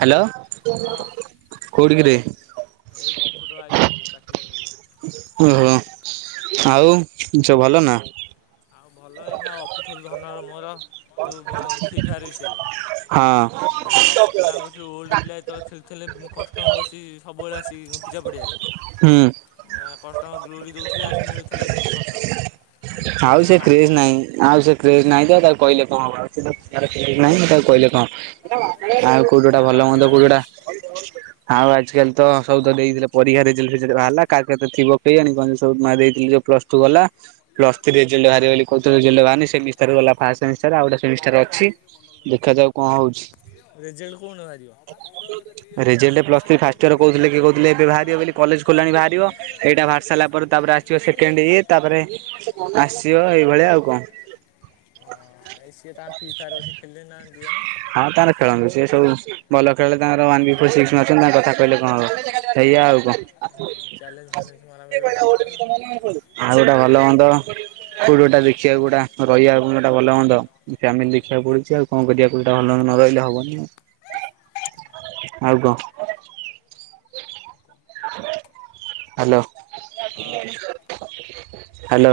Hello ହଁ କୋଉଠି କିରେ? ଏଇ କମ୍ପ୍ୟୁଟର ଆଇଚୁ ପ୍ରାକ୍ଟିକାଲ କରିବୁ। ଓହୋ ଆଉ ସବୁ ଭଲ ଆଉ ନା? ଆଉ ଭଲ ଏଇନା ଆଉ ଅପୁଥଲ ଧନର ମୋର ଯେଉଁ ଫ୍ରି ଫାୟାର୍ ବିଷୟରେ। ହଁ ଆ କମ୍ପୁଥିଲା ଆମ କତିରେ ଓଲ୍ଡ ପିଲା ଯେତକ ଖେଳୁଥିଲେ କଷ୍ଟମ ବସି ସବୁବେଳେ ଆସିକି ପୂଜା ପଡ଼ିଆାରେ। ହୁଁ ଆଁ କଷ୍ଟମ ଗ୍ଲୁଡ଼ି ଦେଉଥିଲେ ଆସି ମିଳୁଥିଲା ଗ କଷ୍ଟମ ଆ ଆଉ ଏବେ ସେ କ୍ରେଜ ମାଗେଣା। ନାହିଁ ଆଉ ସେ କ୍ରେଜ୍ ନାହିଁ ତ ତାକୁ କହିଲେ କଣ ହବ ଆଉ ତାର କ୍ରେଜ୍ ଆଉ ନାହିଁ ତାକୁ କହିଲେ କଣ। ଆଉ କୋଉଠୁ ଗୋଟା ଏଇନା ଭଲ ମନ୍ଦ ମାଗେଣା କୋଉଠୁ ହେଟା। ମିଳୁଛି ଆଉ ଆଜି କାଲି ତ ସବୁ ତ ଦେଇଥିଲେ ପରୀକ୍ଷା ରେଜଲ୍ଟ ଫେଜଲ୍ଟ ବାହାରିଲା କାହାର କେତେ ଥିବ କେଇଆଣି କଣ ଯେ ସବୁ ମା ଦେଇଥିଲେ। ପ୍ଲସ୍ ଟୁ ଗଲା ପ୍ଲସ୍ ଥ୍ରୀ ରେଜଲ୍ଟ ବାହାରିବ ବୋଲି କହୁଥିଲେ ରେଜଲ୍ଟ ବାହାରିନି ସେମିଷ୍ଟାର ଗଲା। ଫାଷ୍ଟ ସେମି ଷ୍ଟାର୍ ଆଉ ଗୋଟେ ସେମିଷ୍ଟାର ଅଛି। ଦେଖାଯାଉ କଣ ହଉଛି। ରେଜଲ୍ଟ କୋଉନ ବାହାରିବ result plus three first year କହୁଥିଲେ କିଏ କହୁଥିଲେ ଏବେ ବାହାରିବ ବୋଲି କଲେଜ ଖୋଲାଣି ବାହାରିବ। ଏଇଟା ବାହାରି ସାରିଲା ପରେ ତାପରେ ଆସିବ ସେକେଣ୍ଡ ଇଏ ତାପରେ ଆସିବ ଏଇଭଳିଆ ଆଉ କଣ। ହଁ ଏଇ ସିଏ ତାଙ୍କ ଫି ଫାୟର ବସିକି ଖେଳି ଲେଣି ନା ଦି ଜଣ। ହଁ ତାର ଖେଳନ୍ତୁ ସିଏ ସବୁ ଭଲ ଖେଳାଳି ତାଙ୍କର ୱାନ୍ ବି ଫୋର ସିକ୍ସ୍ ମାରୁଛନ୍ତି ତାଙ୍କ କଥା କହିଲେ କଣ ହବ ଏଇଆ ଆଉ କଣ। ଆକୁ ଚ୍ୟାଲେଞ୍ଜ ଆ ଫ୍ୟାଲେଞ୍ଜ ମରାମରି ହେଉଛନ୍ତି କିଏ କହିଲା? ତାଙ୍କର [unintelligible] ଆଉ ଗୋଟା ଭଲ ହୁଅନ୍ତ କୋଉଠି ଗୋଟା ଦେଖିବାକୁ ଗୋଟା ରହିବା ଗୁଣଟା ଭଲ ହୁଅନ୍ତ। ଫ୍ୟାମିଲି ଦେଖିବାକୁ ପଡୁଛି ଆଉ କଣ କରିବା କଉଟା ଭଲ ନ ହେଲେ ସେଇଟା ହବନି ଆଉ। ଆଉ କଣ? ହ୍ୟାଲୋ। ହଁ ହ୍ୟାଲୋ।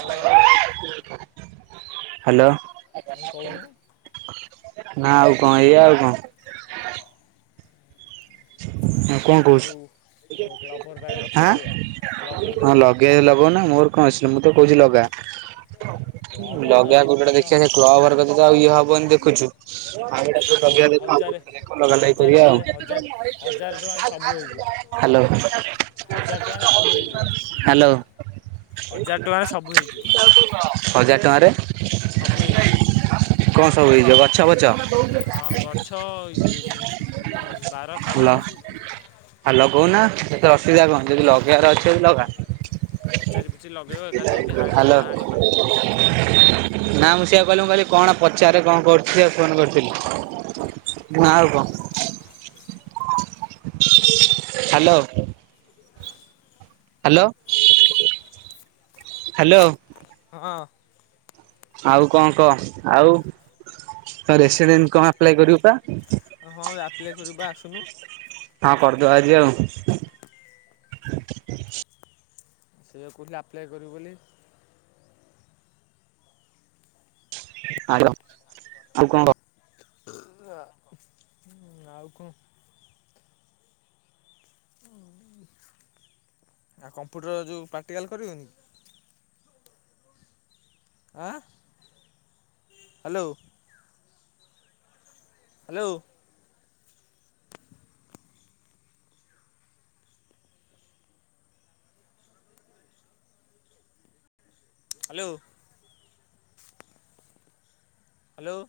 ହଁ ହ୍ୟାଲୋ କହୁନୁ ନା ଆଉ କଣ ଏଇଆ ଆଉ କଣ। ଆଉ ହଁ କଣ କହୁଚୁ ଯେଉଁ ଆଉ କ୍ଲବ୍ ଘର ପାଖରେ ଗଛ ଆଁ ଲଗେଇବା କ୍ଲବ୍ ଘର ହଁ ପାଖରେ ଲଗେଇବା ଲଗାଉନା ମୋର କଣ ଅଛି ମୁଁ ତ କହୁଛି ଲଗା। କ୍ଲବ୍ ଘରେ ଲଗେଇବା ଯଦି କଉଠି ଗୋଟେ ଖର୍ଚ୍ଚ ଦେଖିବା ସେ କ୍ଲବ ଘରେ ବ୍ୟତିତ ଆଉ ଇଏ ହବନ ଦେଖୁଛୁ। ଆଉ ଏଟା ହ- ଲଗେଇବା ଦେଖ ହଜାରେ ଦେଖ ଲଗା ଲଗି ହଜାରେ କରିବା ଆଉ। ଟଙ୍କାରେ ହଜାର ହଜାରେ ଟଙ୍କାରେ ସବୁ ହେଇଯିବ ହ୍ୟାଲୋ ହଜାର ଟଙ୍କାରେ ସବୁ ହେଇଯିବ ହ୍ୟାଲୋ। ହଜାର ଟଙ୍କାରେ ସବୁ ହେଇଯିବ ହଜାରେ ଟଙ୍କାରେ। ସବୁ ହେଇଯିବ କଣ ସବୁ ହେଇଯିବ ଗଛପଛ। ହଁ ଗଛ ଇଏ [unintelligible] ହ୍ୟାଲୋ ହ୍ୟାଲୋ କହୁନା ସେଥିରେ ଅସୁବିଧା କଣ ଯଦି ଲଗେଇବାର ଅଛି ଲଗା। ପଚାରି ପୁଚି ଲଗେଇବ ଏକାଥରେ ଯେମିତି ହାଣି ହାଲୋ। ହଣା ହାଣି କରିବେନି ନା ମୁଁ ସିଆକୁ କହିଲି ମୁଁ କହିଲି କଣ ପଚାରରେ କଣ କରୁଚି ଆଉ ଫୋନ୍ କରିଥିଲି। ଆଉ କଣ? ହ୍ୟାଲୋ। Hello hello. ହଁ। ଆଉ କଣ କହ ଆଉ ତ ରେସିଡେଣ୍ଟ କଣ ଆପ୍ଲାଏ କରିବୁ ପା? ହଁ ଆପ୍ଲାଏ କରିବୁ ପା ଆସୁନୁ। ହଁ କରିଦବା ଆଜି ଆଉ। ସେଇବେ କହୁଥିଲି ଆପ୍ଲାଏ କରିବୁ ବୋଲି। ହ୍ୟାଲୋ ଆଉ କଣ କ। ଆଉ କଣ ଓ ଆଉ କମ୍ପ୍ୟୁଟର ଯୋଉ ପ୍ରାକ୍ଟିକାଲ କରିବୁନି। ଆ ହ୍ୟାଲୋ। ହ୍ୟାଲୋ। ହ୍ୟାଲୋ। ହ୍ୟାଲୋ।